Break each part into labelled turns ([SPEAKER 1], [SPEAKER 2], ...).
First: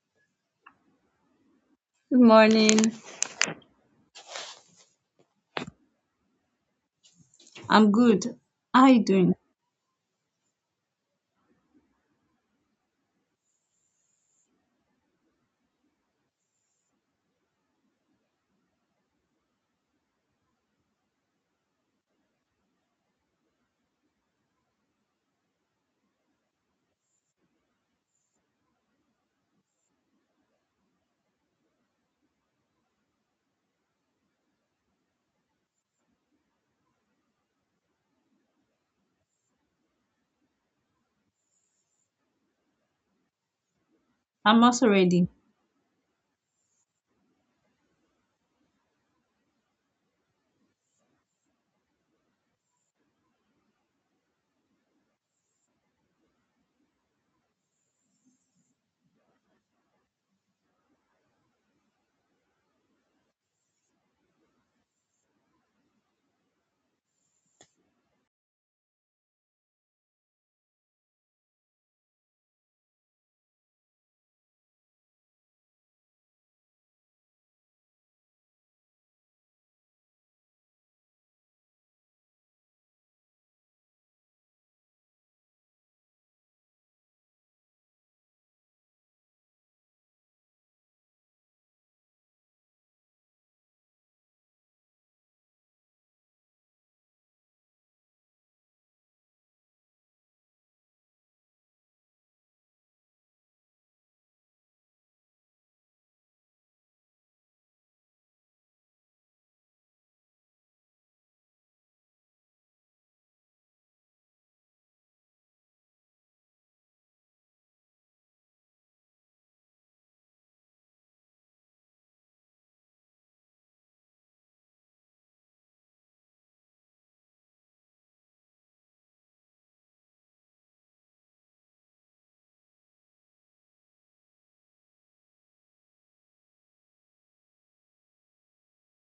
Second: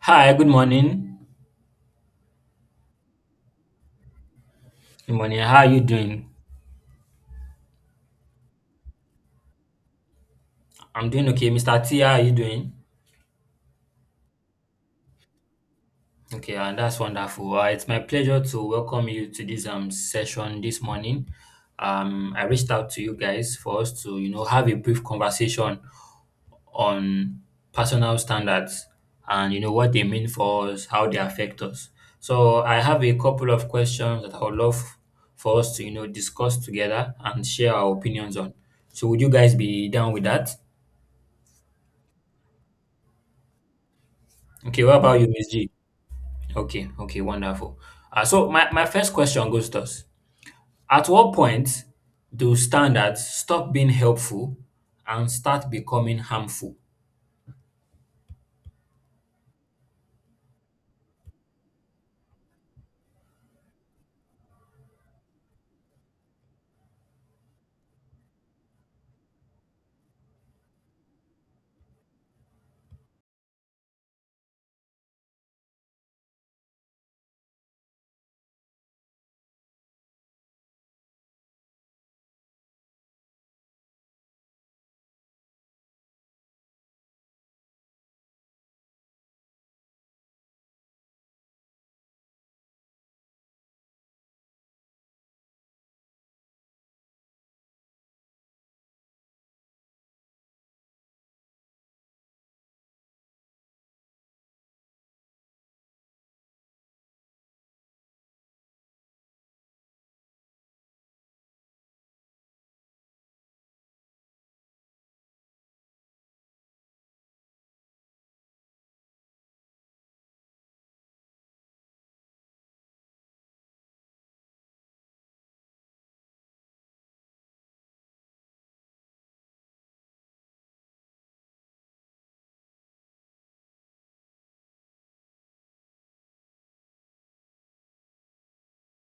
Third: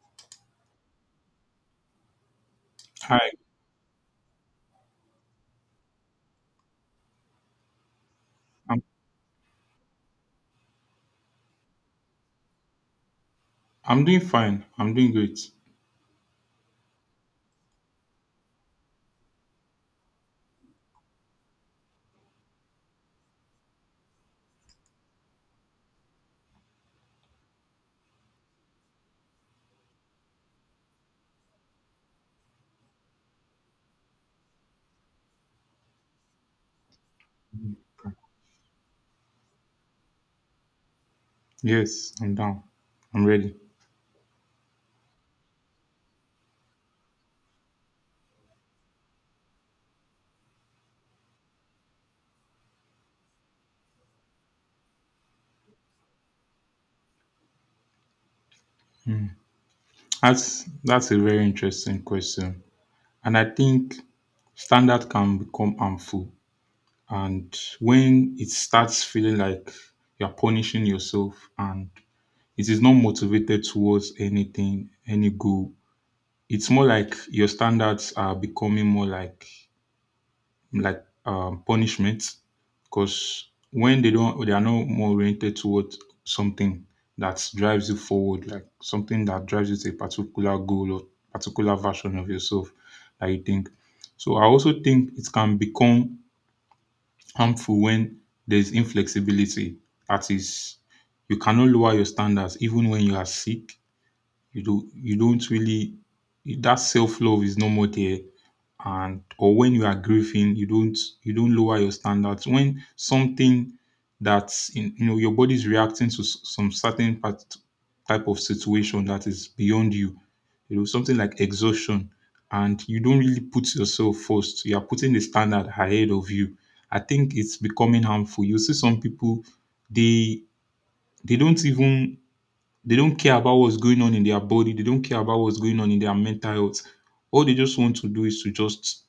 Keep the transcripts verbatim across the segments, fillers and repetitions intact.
[SPEAKER 1] Hi, good morning.
[SPEAKER 2] Good morning.
[SPEAKER 3] Hi,
[SPEAKER 1] Good morning. How are you doing?
[SPEAKER 2] I'm good.
[SPEAKER 3] I'm
[SPEAKER 2] How are you doing?
[SPEAKER 1] I'm doing okay. Mister T, how are you doing?
[SPEAKER 3] I'm doing fine. I'm doing great.
[SPEAKER 1] Okay, and that's wonderful. Uh, it's my pleasure to welcome you to this um session this morning. Um, I reached out to you guys for us to you know have a brief conversation on personal standards and you know what they mean for us, how they affect us. So I have a couple of questions that I would love for us to you know discuss together and share our opinions on. So would you guys be down with that?
[SPEAKER 3] Yes, I'm down. I'm ready.
[SPEAKER 2] I'm
[SPEAKER 1] Okay,
[SPEAKER 2] also
[SPEAKER 1] what about
[SPEAKER 2] ready.
[SPEAKER 1] you, Miss G? Okay, okay, wonderful. Uh, so my, my first question goes thus. At what point do standards stop being helpful and start becoming harmful?
[SPEAKER 3] That's that's a very interesting question. And I think standard can become harmful. And when it starts feeling like you're punishing yourself and it is not motivated towards anything, any goal, it's more like your standards are becoming more like like um, punishment because when they don't they are not more oriented towards something that drives you forward, like something that drives you to a particular goal or particular version of yourself that you think. So I also think it can become harmful when there's inflexibility. That is, you cannot lower your standards even when you are sick. You do you don't really — that self-love is no more there. And or when you are grieving, you don't you don't lower your standards when something that's in, you know, your body's reacting to s- some certain part, type of situation that is beyond you, you know, something like exhaustion, and you don't really put yourself first. You are putting the standard ahead of you. I think it's becoming harmful. You see some people, they they don't even they don't care about what's going on in their body. They don't care about what's going on in their mental health. All they just want to do is to just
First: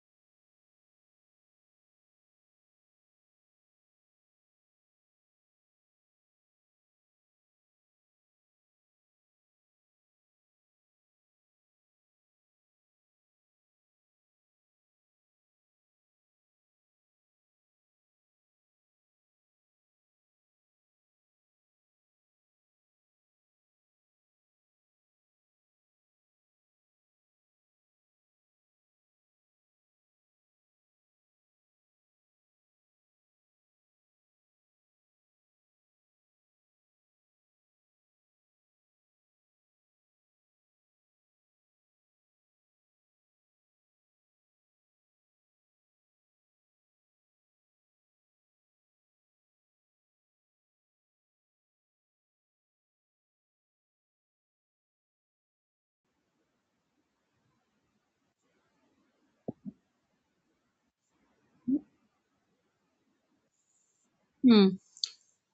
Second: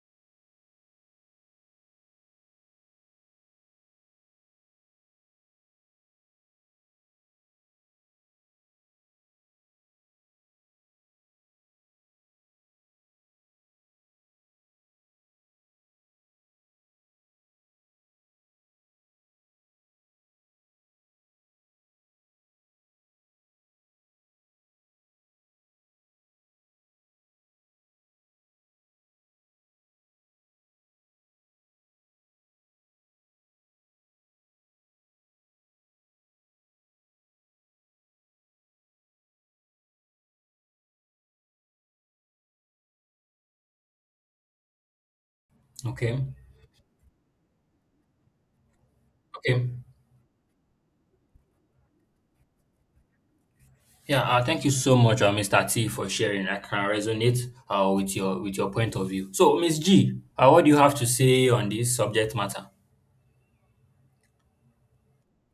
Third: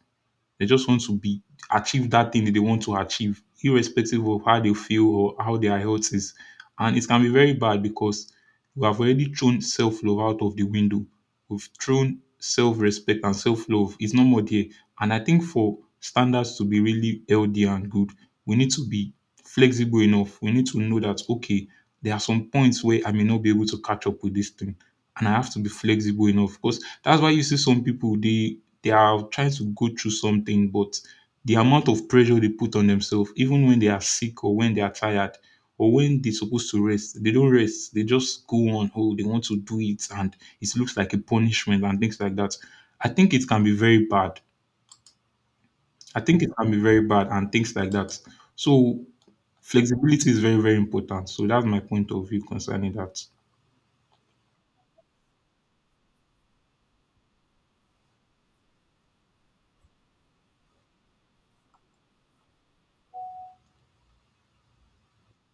[SPEAKER 3] they just want to be achieve that thing that they want to achieve, irrespective of how they feel or how their health is. And it can be very bad because we have already thrown self love out of the window. We've thrown self respect and self love. It's no more there. And I think for standards to be really healthy and good, we need to be flexible enough. We need to know that, okay, there are some points where I may not be able to catch up with this thing, and I have to be flexible enough. Because that's why you see some people, they they are trying to go through something, but the amount of pressure they put on themselves, even when they are sick or when they are tired or when they're supposed to rest, they don't rest. They just go on, oh, they want to do it, and it looks like a punishment and things like that. I think it can be very bad.
[SPEAKER 1] Okay,
[SPEAKER 3] I think it can be very bad and things like that. So
[SPEAKER 1] okay.
[SPEAKER 3] flexibility is very, very important. So that's my point of view concerning that.
[SPEAKER 1] Yeah, uh, thank you so much, uh, Mister T, for sharing. I can resonate uh, with your with your point of view. So, Miss G, uh, what do you have to say on this subject matter?
[SPEAKER 2] Hmm.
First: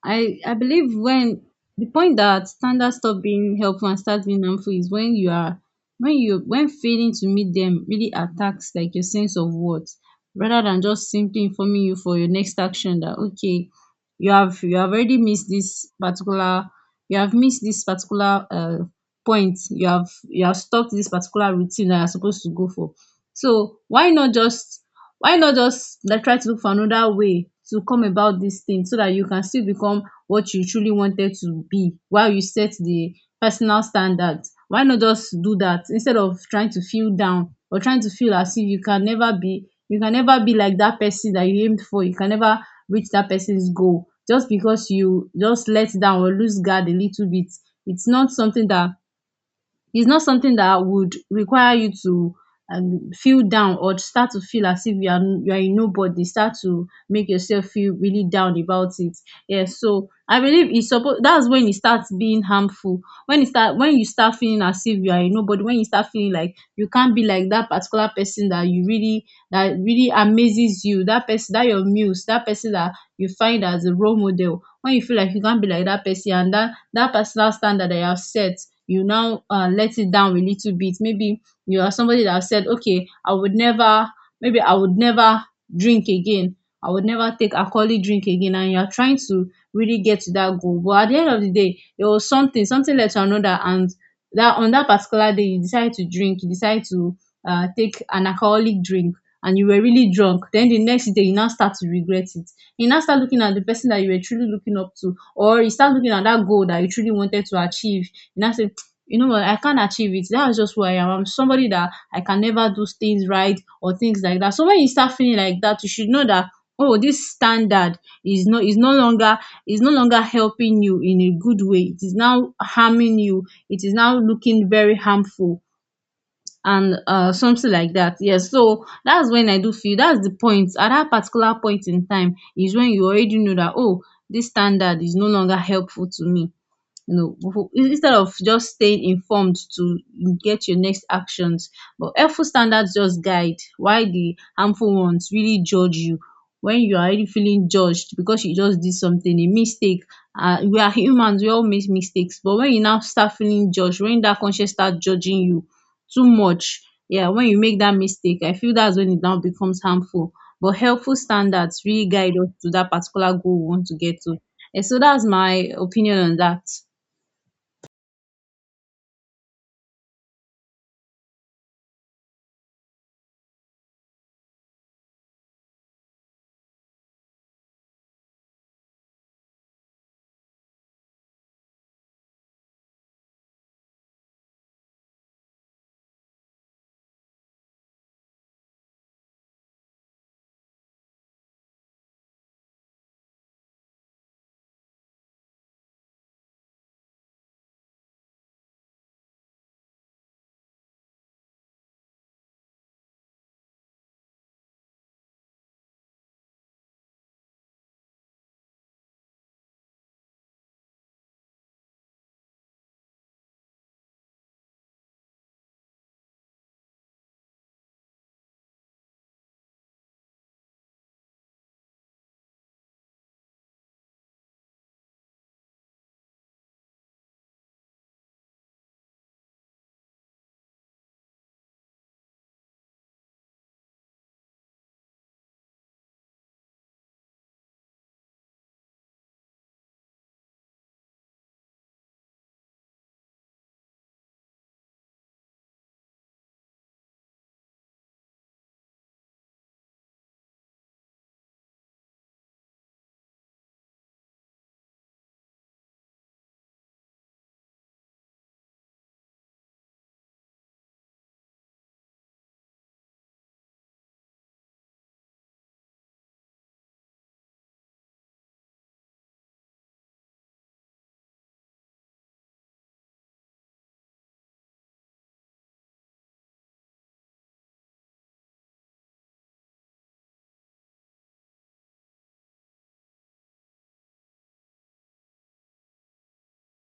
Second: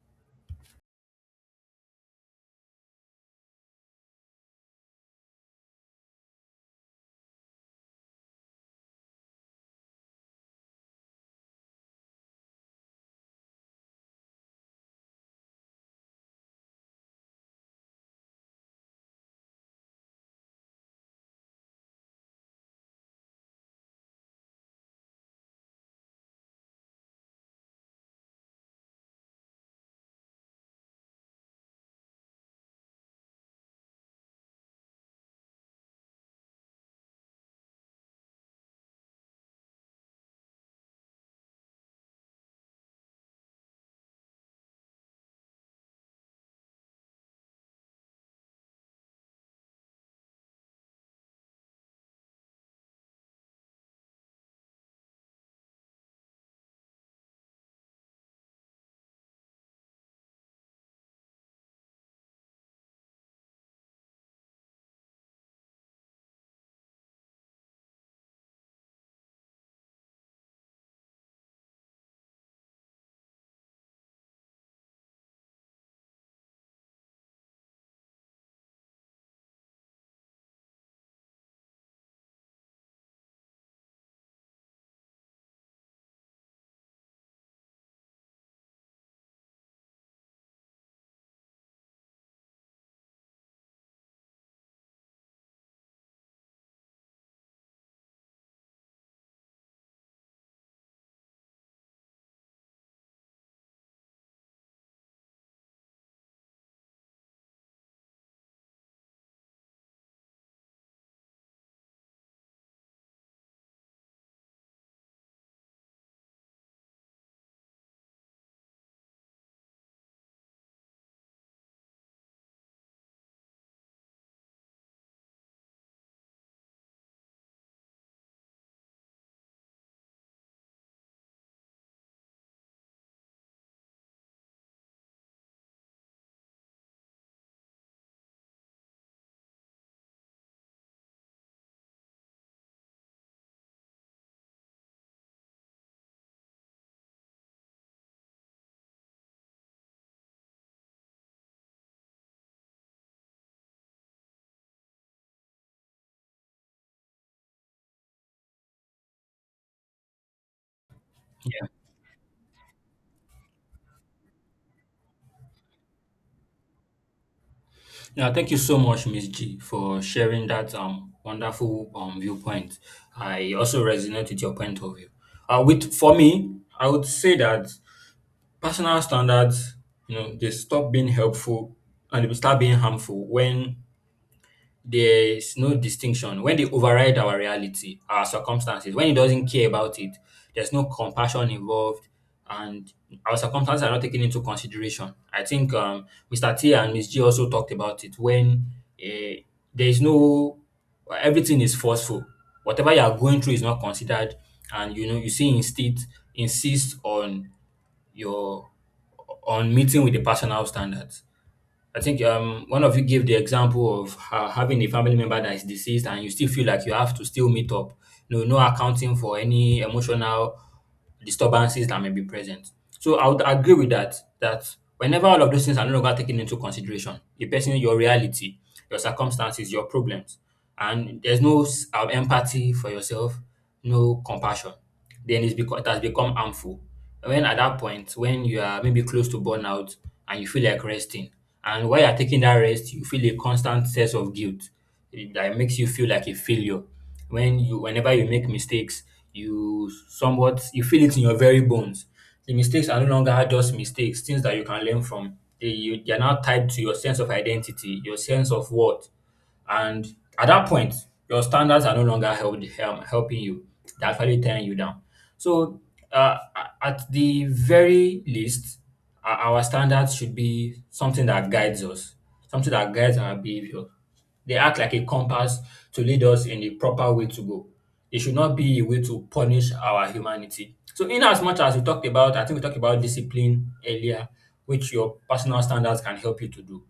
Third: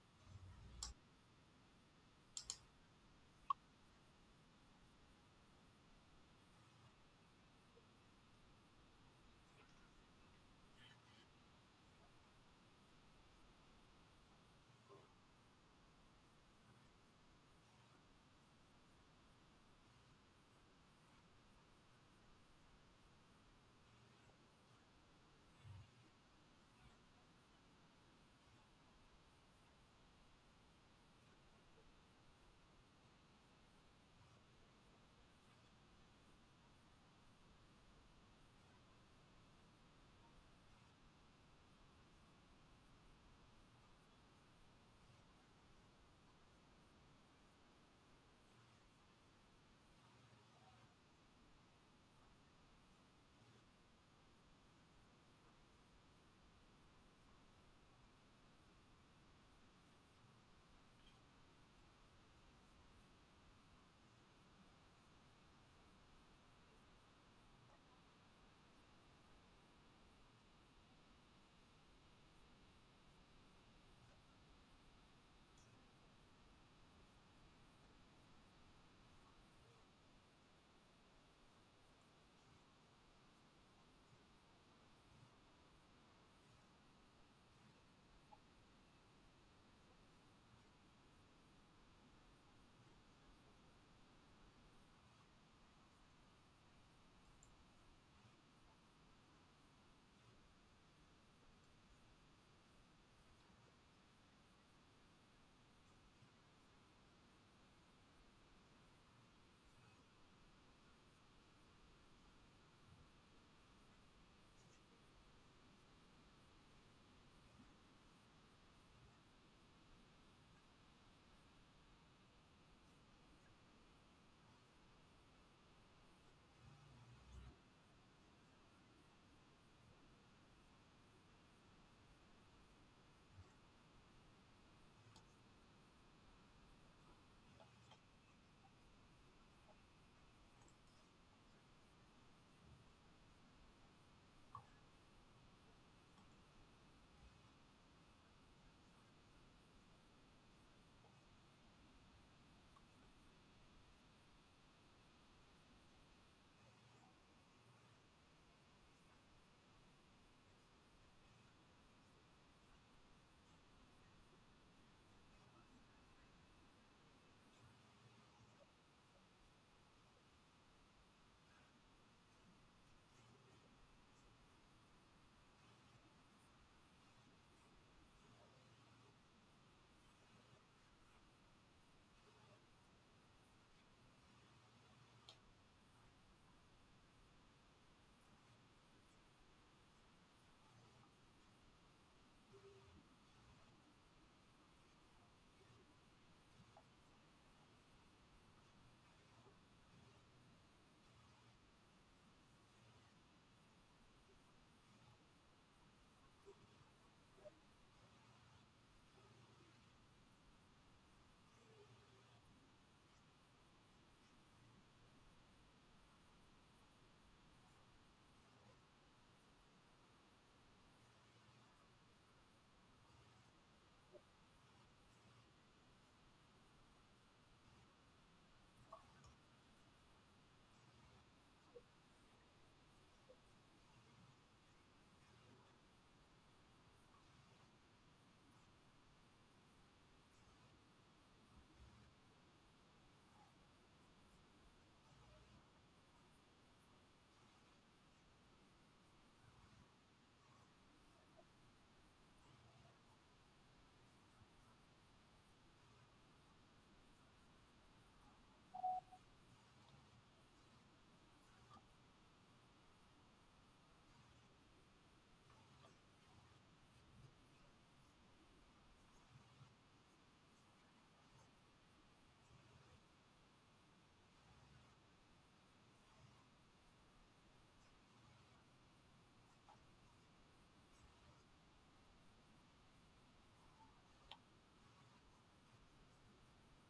[SPEAKER 2] I I believe when the point that standards stop being helpful and start being harmful is when you are when you when failing to meet them really attacks like your sense of worth rather than just simply informing you for your next action that okay, you have you have already missed this particular— you have missed this particular uh point, you have you have stopped this particular routine that you're supposed to go for. So why not just— why not just like try to look for another way to come about this thing so that you can still become what you truly wanted to be while you set the personal standards? Why not just do that instead of trying to feel down or trying to feel as if you can never be you can never be like that person that you aimed for, you can never reach that person's goal just because you just let down or lose guard a little bit? it's not something that It's not something that would require you to um feel down or to start to feel as if you are you are a nobody, start to make yourself feel really down about it. Yeah. So I believe it's suppose that's when it starts being harmful. When it start when you start feeling as if you are a nobody, when you start feeling like you can't be like that particular person that you really that really amazes you, that person that your muse, that person that you find as a role model. When you feel like you can't be like that person and that that personal standard that you have set, you now uh, let it down a little bit. Maybe you are somebody that said, okay, I would never— maybe I would never drink again, I would never take alcoholic drink again, and you're trying to really get to that goal, but at the end of the day, there was something, something led to another, and that on that particular day, you decide to drink, you decide to uh, take an alcoholic drink and you were really drunk. Then the next day, you now start to regret it. You now start looking at the person that you were truly looking up to, or you start looking at that goal that you truly wanted to achieve, and I say, you know what, I can't achieve it. That's just who I am. I'm somebody that I can never do things right or things like that. So when you start feeling like that, you should know that, oh, this standard is no is no longer is no longer helping you in a good way. It is now harming you. It is now looking very harmful, and uh, something like that. Yes, so that's when I do feel that's the point. At that particular point in time is when you already know that, oh, this standard is no longer helpful to me, you know, befo- instead of just staying informed to get your next actions. But helpful standards just guide while the harmful ones really judge you. When you are already feeling judged because you just did something a mistake— uh, we are humans, we all make mistakes, but when you now start feeling judged, when that conscience start judging you too much, yeah, when you make that mistake, I feel that's when it now becomes harmful. But helpful standards really guide us to that particular goal we want to get to. And so that's my opinion on that.
[SPEAKER 1] Yeah, thank you so much, Miss G, for sharing that um wonderful um viewpoint. I also resonate with your point of view. Uh, with for me, I would say that personal standards, you know, they stop being helpful and they start being harmful when there is no distinction, when they override our reality, our circumstances, when he doesn't care about it. There's no compassion involved, and our circumstances are not taken into consideration. I think um, Mr. T and Miss G also talked about it. When uh, there is no, everything is forceful, whatever you are going through is not considered. And you know, you see, insist insist on your, on meeting with the personal standards. I think um, one of you gave the example of uh, having a family member that is deceased, and you still feel like you have to still meet up. No, no accounting for any emotional disturbances that may be present. So I would agree with that, that whenever all of those things are no longer taken into consideration, the person, your reality, your circumstances, your problems, and there's no s- um, empathy for yourself, no compassion, then it's because it has become harmful. When at that point, when you are maybe close to burnout and you feel like resting, and while you're taking that rest, you feel a constant sense of guilt, eh, that makes you feel like a failure. When you whenever you make mistakes, you somewhat you feel it in your very bones. The mistakes are no longer just mistakes, things that you can learn from, they you, they are now tied to your sense of identity, your sense of worth. And at that point, your standards are no longer help, um, helping you. They're actually tearing you down. So, uh, a- at the very least, o- our standards should be something that guides us, something that guides our behavior. They act like a compass to lead us in the proper way to go. It should not be a way to punish our humanity. So, in as much as we talked about, I think we talked about discipline earlier, which your personal standards can help you to do,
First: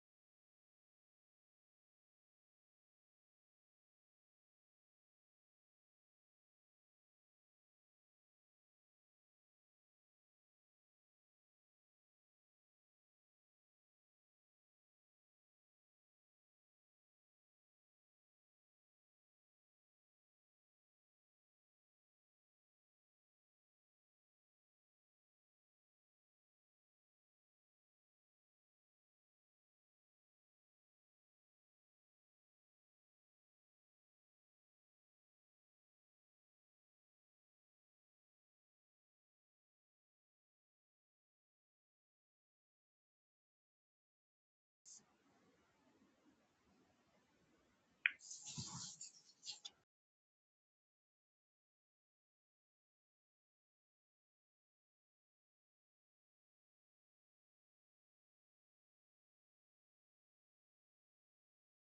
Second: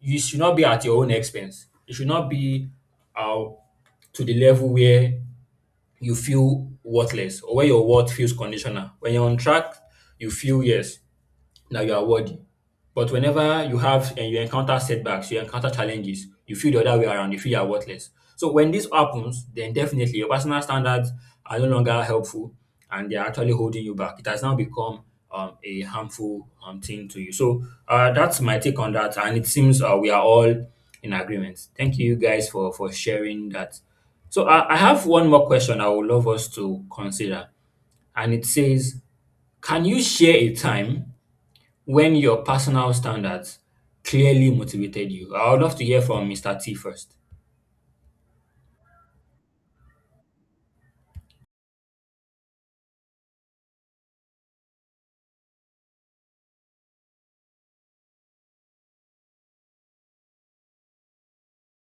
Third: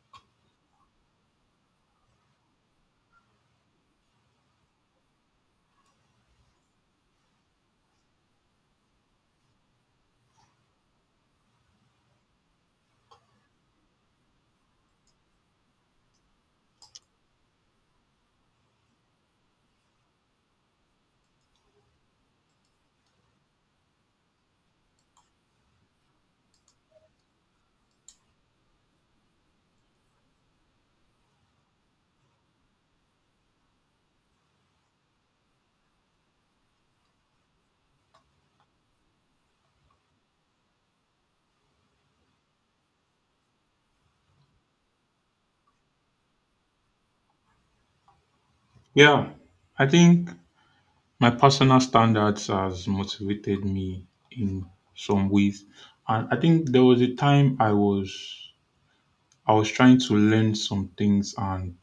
[SPEAKER 1] you should not be at your own expense. It should not be uh, to the level where you feel worthless or where your worth feels conditional. When you're on track, you feel, yes, now you are worthy. But whenever you have and you encounter setbacks, you encounter challenges, you feel the other way around, you feel you are worthless. So when this happens, then definitely your personal standards are no longer helpful and they are actually holding you back. It has now become um, a harmful um, thing to you. So uh, that's my take on that. And it seems uh, we are all in agreement. Thank you guys for, for sharing that. So I, I have one more question I would love us to consider. And it says, can you share a time when your personal standards clearly motivated you? I would love to hear from Mister T first.
[SPEAKER 3] Yeah, I think my personal standards has motivated me in some ways. And I think there was a time I was — I was trying to learn some things, and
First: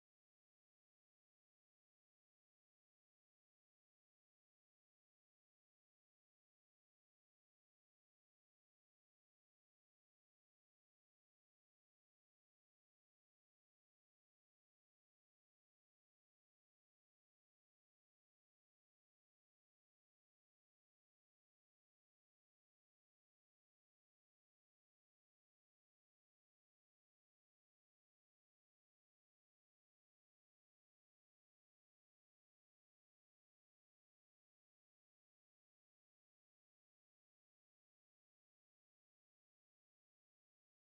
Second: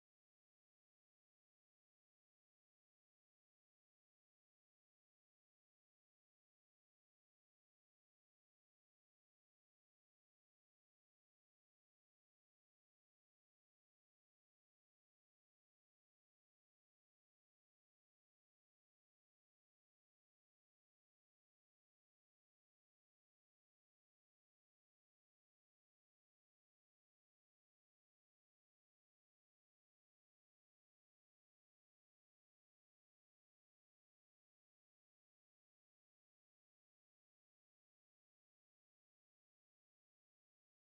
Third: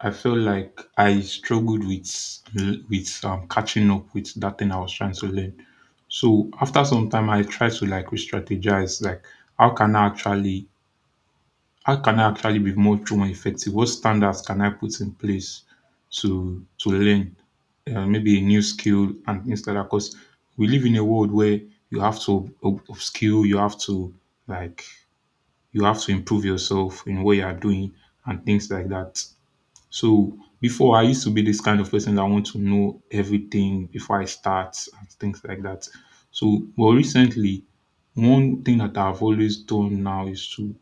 [SPEAKER 3] I felt like I struggled with with um, catching up with that thing I was trying to learn. So after some time, I tried to like re-strategize, like how can I actually how can I actually be much more effective? What standards can I put in place to to learn uh, maybe a new skill and things like that? Because we live in a world where you have to up- upskill, you have to, like, you have to improve yourself in what you are doing and things like that. So before, I used to be this kind of person that want to know everything before I start and things like that. So but recently, one thing that I've always done now is to,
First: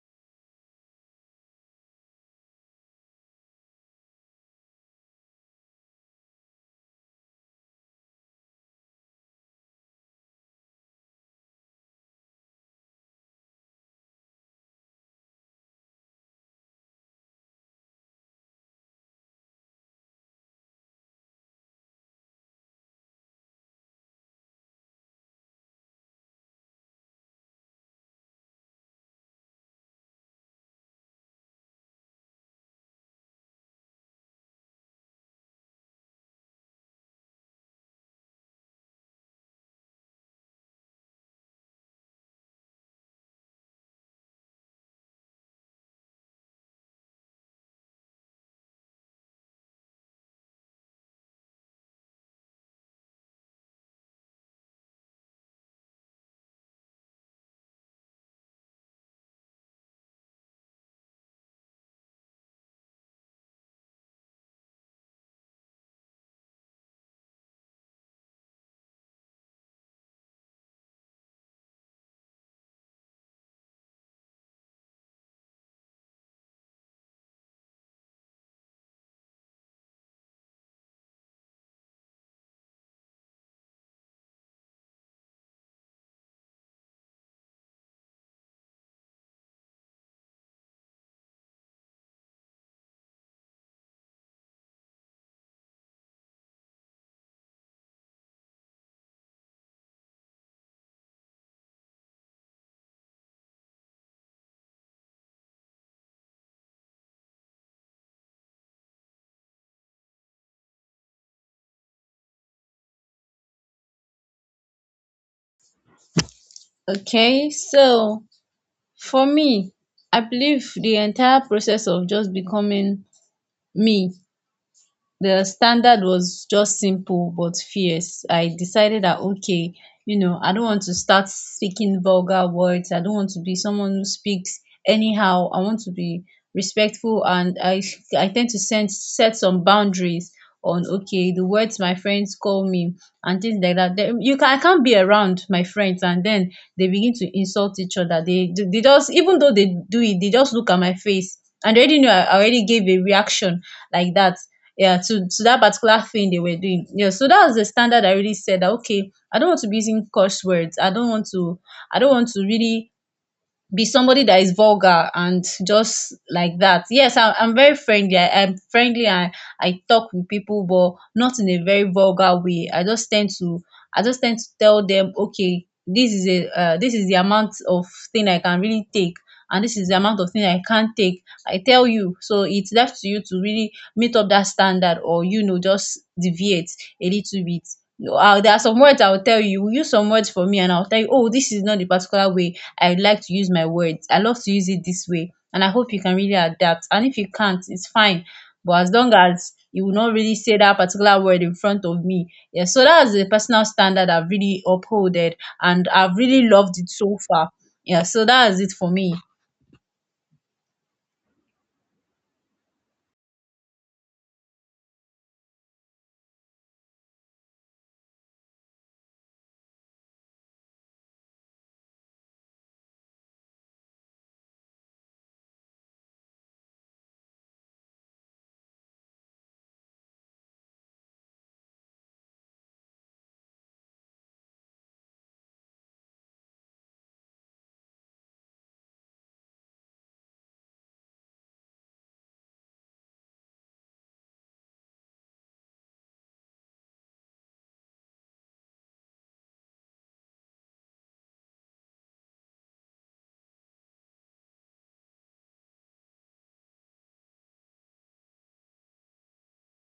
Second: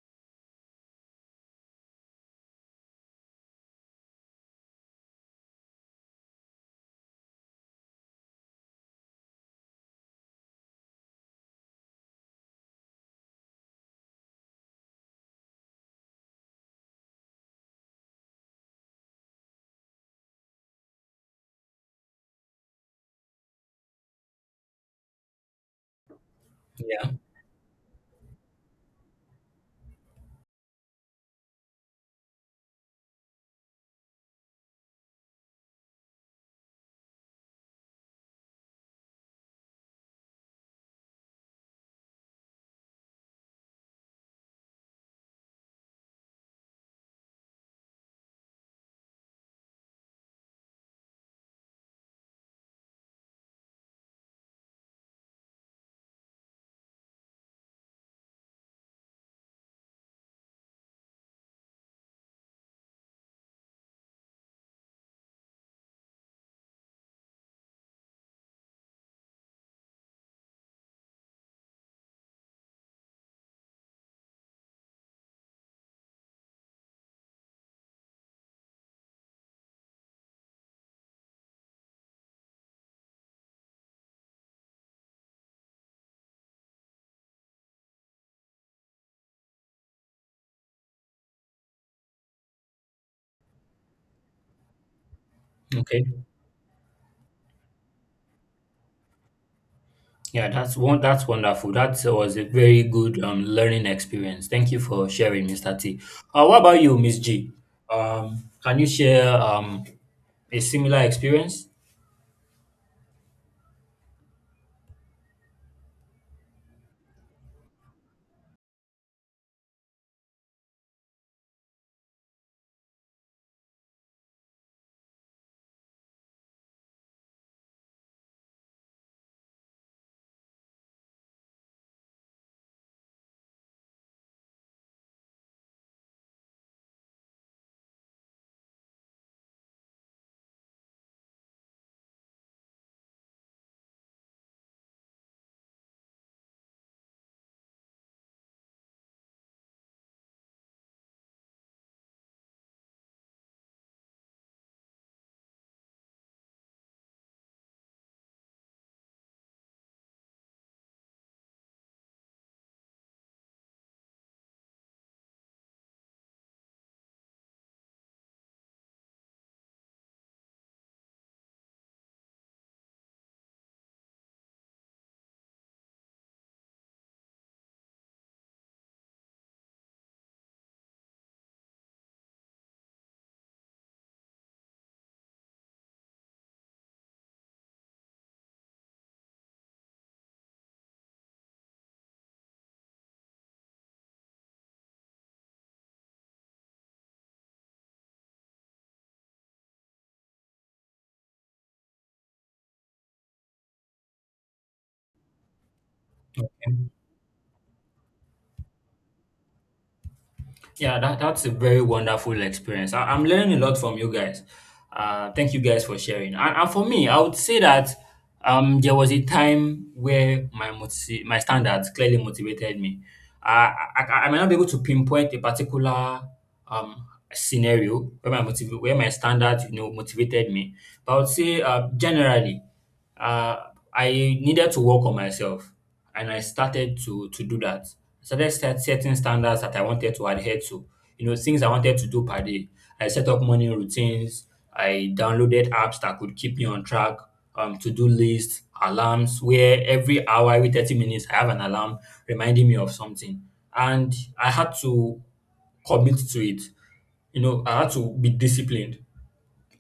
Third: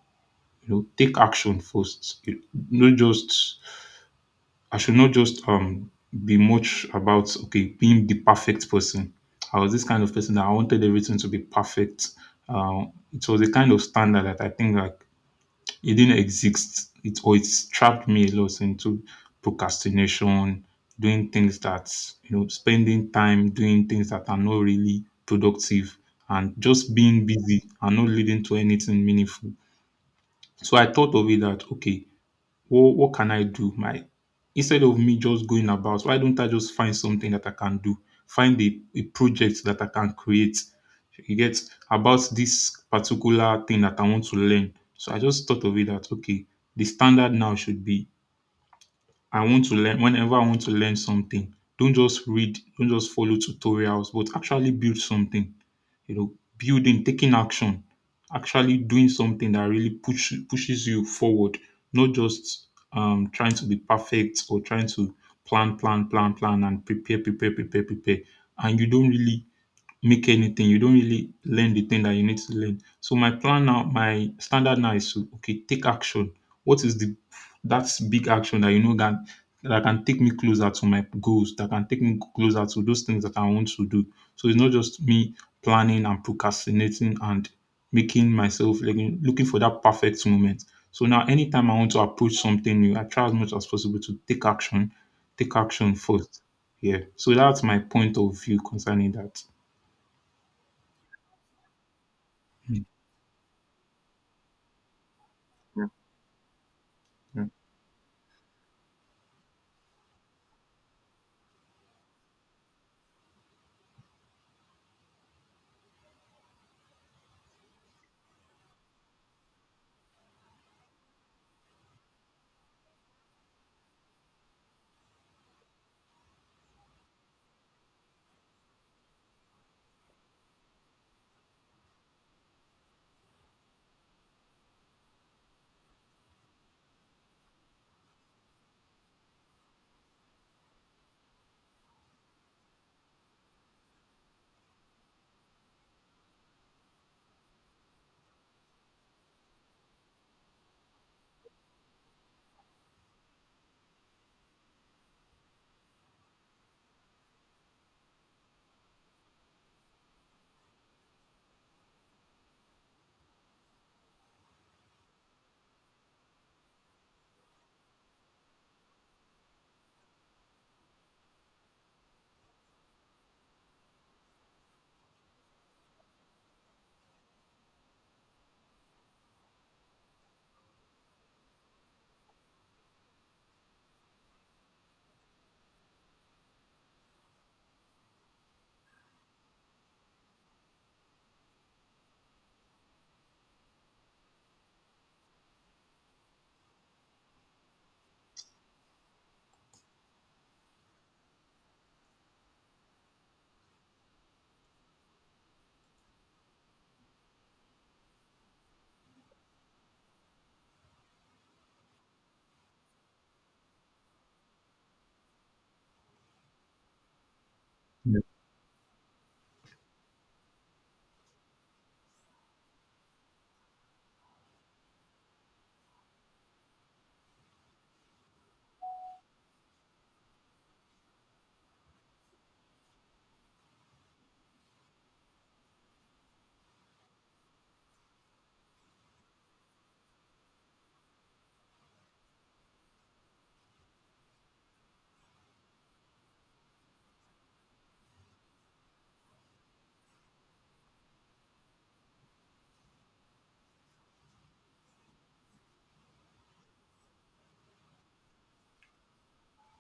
[SPEAKER 3] you know, take action first. You not just I should not just um be much about okay being the perfect person. I was this kind of person that I wanted everything to be perfect. Um, it was a kind of standard that I think like it didn't exist. It or it's trapped me a lot into procrastination, doing things that, you know, spending time doing things that are not really productive, and just
[SPEAKER 1] Yeah.
[SPEAKER 3] being busy and not leading to anything meaningful. So I thought of it that okay, what what can I do? My — instead of me just going about, why don't I just find something that I can do? Find a, a project that I can create. You get, about this particular thing that I want to learn. So I just thought of it that okay, the standard now should be, I want to learn. Whenever I want to learn something, don't just read, don't just follow tutorials, but actually build something, you know, building, taking action, actually doing something that really push, pushes you forward, not just um, trying to be perfect or trying to plan, plan, plan, plan, and prepare, prepare, prepare, prepare. And you don't really make anything. You don't really learn the thing that you need to learn. So my plan now, my standard now is to, okay, take action. What is the, that's big action that, you know, that that can take me closer to my goals, that can take me closer to those things that I want to do. So it's not just me planning and procrastinating and making myself looking looking for that perfect moment. So now anytime I want to approach something new, I try as much as possible to take action, take action
[SPEAKER 1] Okay.
[SPEAKER 3] first. Yeah. So that's my point of view concerning that.
[SPEAKER 1] Yeah, that's one. That's wonderful. That was a very good um, learning experience. Thank you for sharing, Mister T. Uh, what about you, Miss
[SPEAKER 3] Mm.
[SPEAKER 1] G? Um, can you share um, a similar experience?
[SPEAKER 2] Okay, so for me, I believe the entire process of just becoming me, the standard was just simple but fierce. I decided that, okay, you know, I don't want to start speaking vulgar words. I don't want to be someone who speaks anyhow. I want to be respectful, and I I tend to send, set some boundaries on okay the words my friends call me and things like that. Then you can— I can't be around my friends and then they begin to insult each other. They they just, even though they do it, they just look at my face and they already know I already gave a reaction like that, yeah, to to that particular thing they were doing. Yeah, so that was the standard. I really said that okay, I don't want to be using curse words, i don't want to I don't want to really be somebody that is vulgar and just like that. Yes, I, I'm very friendly. I, I'm friendly. I I talk with people, but not in a very vulgar way. I just tend to I just tend to tell them, okay, this is a— uh, this is the amount of thing I can really take, and this is the amount of thing I can't take. I tell you, so it's left to you to really meet up that standard, or, you know, just deviate a little bit. No, uh, there are some words I will tell you. You use some words for me, and I'll tell you, oh, this is not the particular way I like to use my words. I love to use it this way and I hope you can really adapt. And if you can't, it's fine. But as long as you will not really say that particular word in front of me. Yeah, so that's the personal standard I've really upholded and I've really loved it so far. Yeah, so that's it for me.
[SPEAKER 1] Yeah, that, that's a very wonderful experience. I, I'm learning a lot from you guys. Uh, thank you guys for sharing. And, and for me, I would say that
[SPEAKER 3] Yeah.
[SPEAKER 1] um, there was a time where my moti- my standards clearly motivated me. I, I, I I might not be able to pinpoint a particular um, scenario where my motiv- where my standards you know motivated me, but I would say uh, generally uh, I needed to work on myself, and I started to to do that. I started set setting standards that I wanted to adhere to, you know, things I wanted to do per day. I set up morning routines. I downloaded apps that could keep me on track, um, to-do lists, alarms, where every hour, every thirty minutes, I have an alarm reminding me of something. And I had to commit to it. You know, I had to be disciplined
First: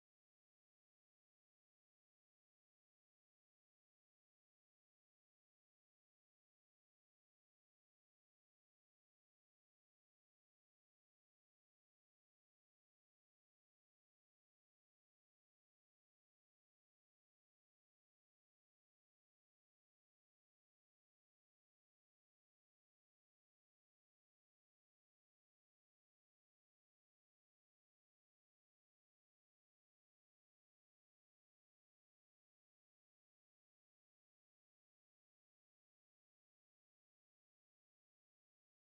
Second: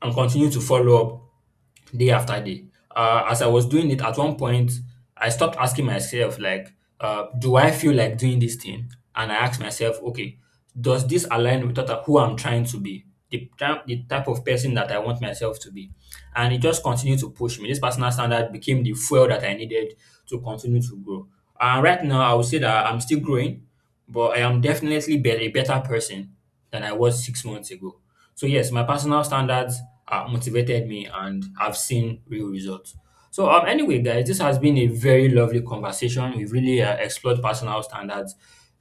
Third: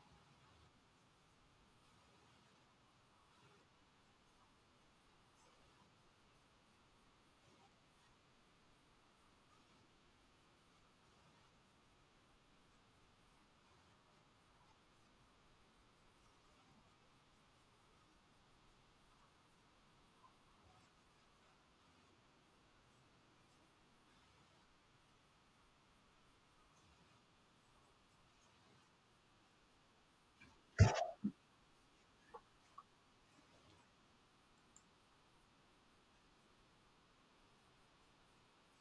[SPEAKER 1] and continue to follow up day after day. Uh, as I was doing it, at one point, I stopped asking myself, like, uh, do I feel like doing this thing? And I asked myself, okay, does this align with what I- who I'm trying to be? The, ty- the type of person that I want myself to be. And it just continued to push me. This personal standard became the fuel that I needed to continue to grow. And right now, I would say that I'm still growing, but I am definitely be- a better person than I was six months ago. So, yes, my personal standards uh, motivated me and I've seen real results. So, um, anyway, guys, this has been a very lovely conversation. We've really uh, explored personal standards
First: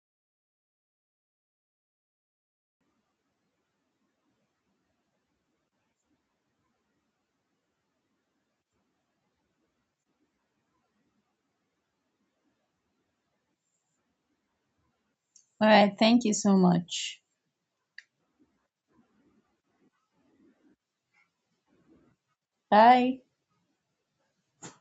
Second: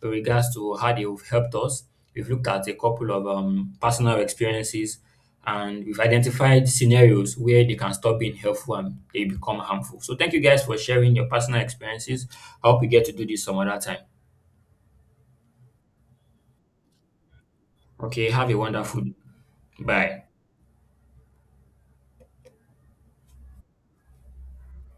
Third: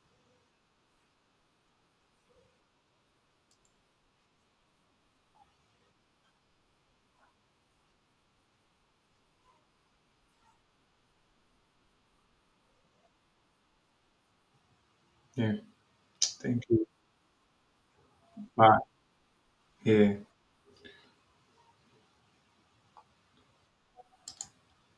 [SPEAKER 1] in regards to how they've helped us. We've looked at a couple of um, personal experiences and we've identified scenarios where they can stop being helpful and they become harmful. So, thank you guys for sharing your personal experiences. I hope we get to do this some other time.
[SPEAKER 3] Yeah.
[SPEAKER 2] All right, thank you so
[SPEAKER 3] Thank you.
[SPEAKER 2] much.
[SPEAKER 1] Okay, have a
[SPEAKER 3] Bye.
[SPEAKER 1] wonderful day.
[SPEAKER 3] Yeah.
[SPEAKER 1] Bye.
[SPEAKER 2] Bye.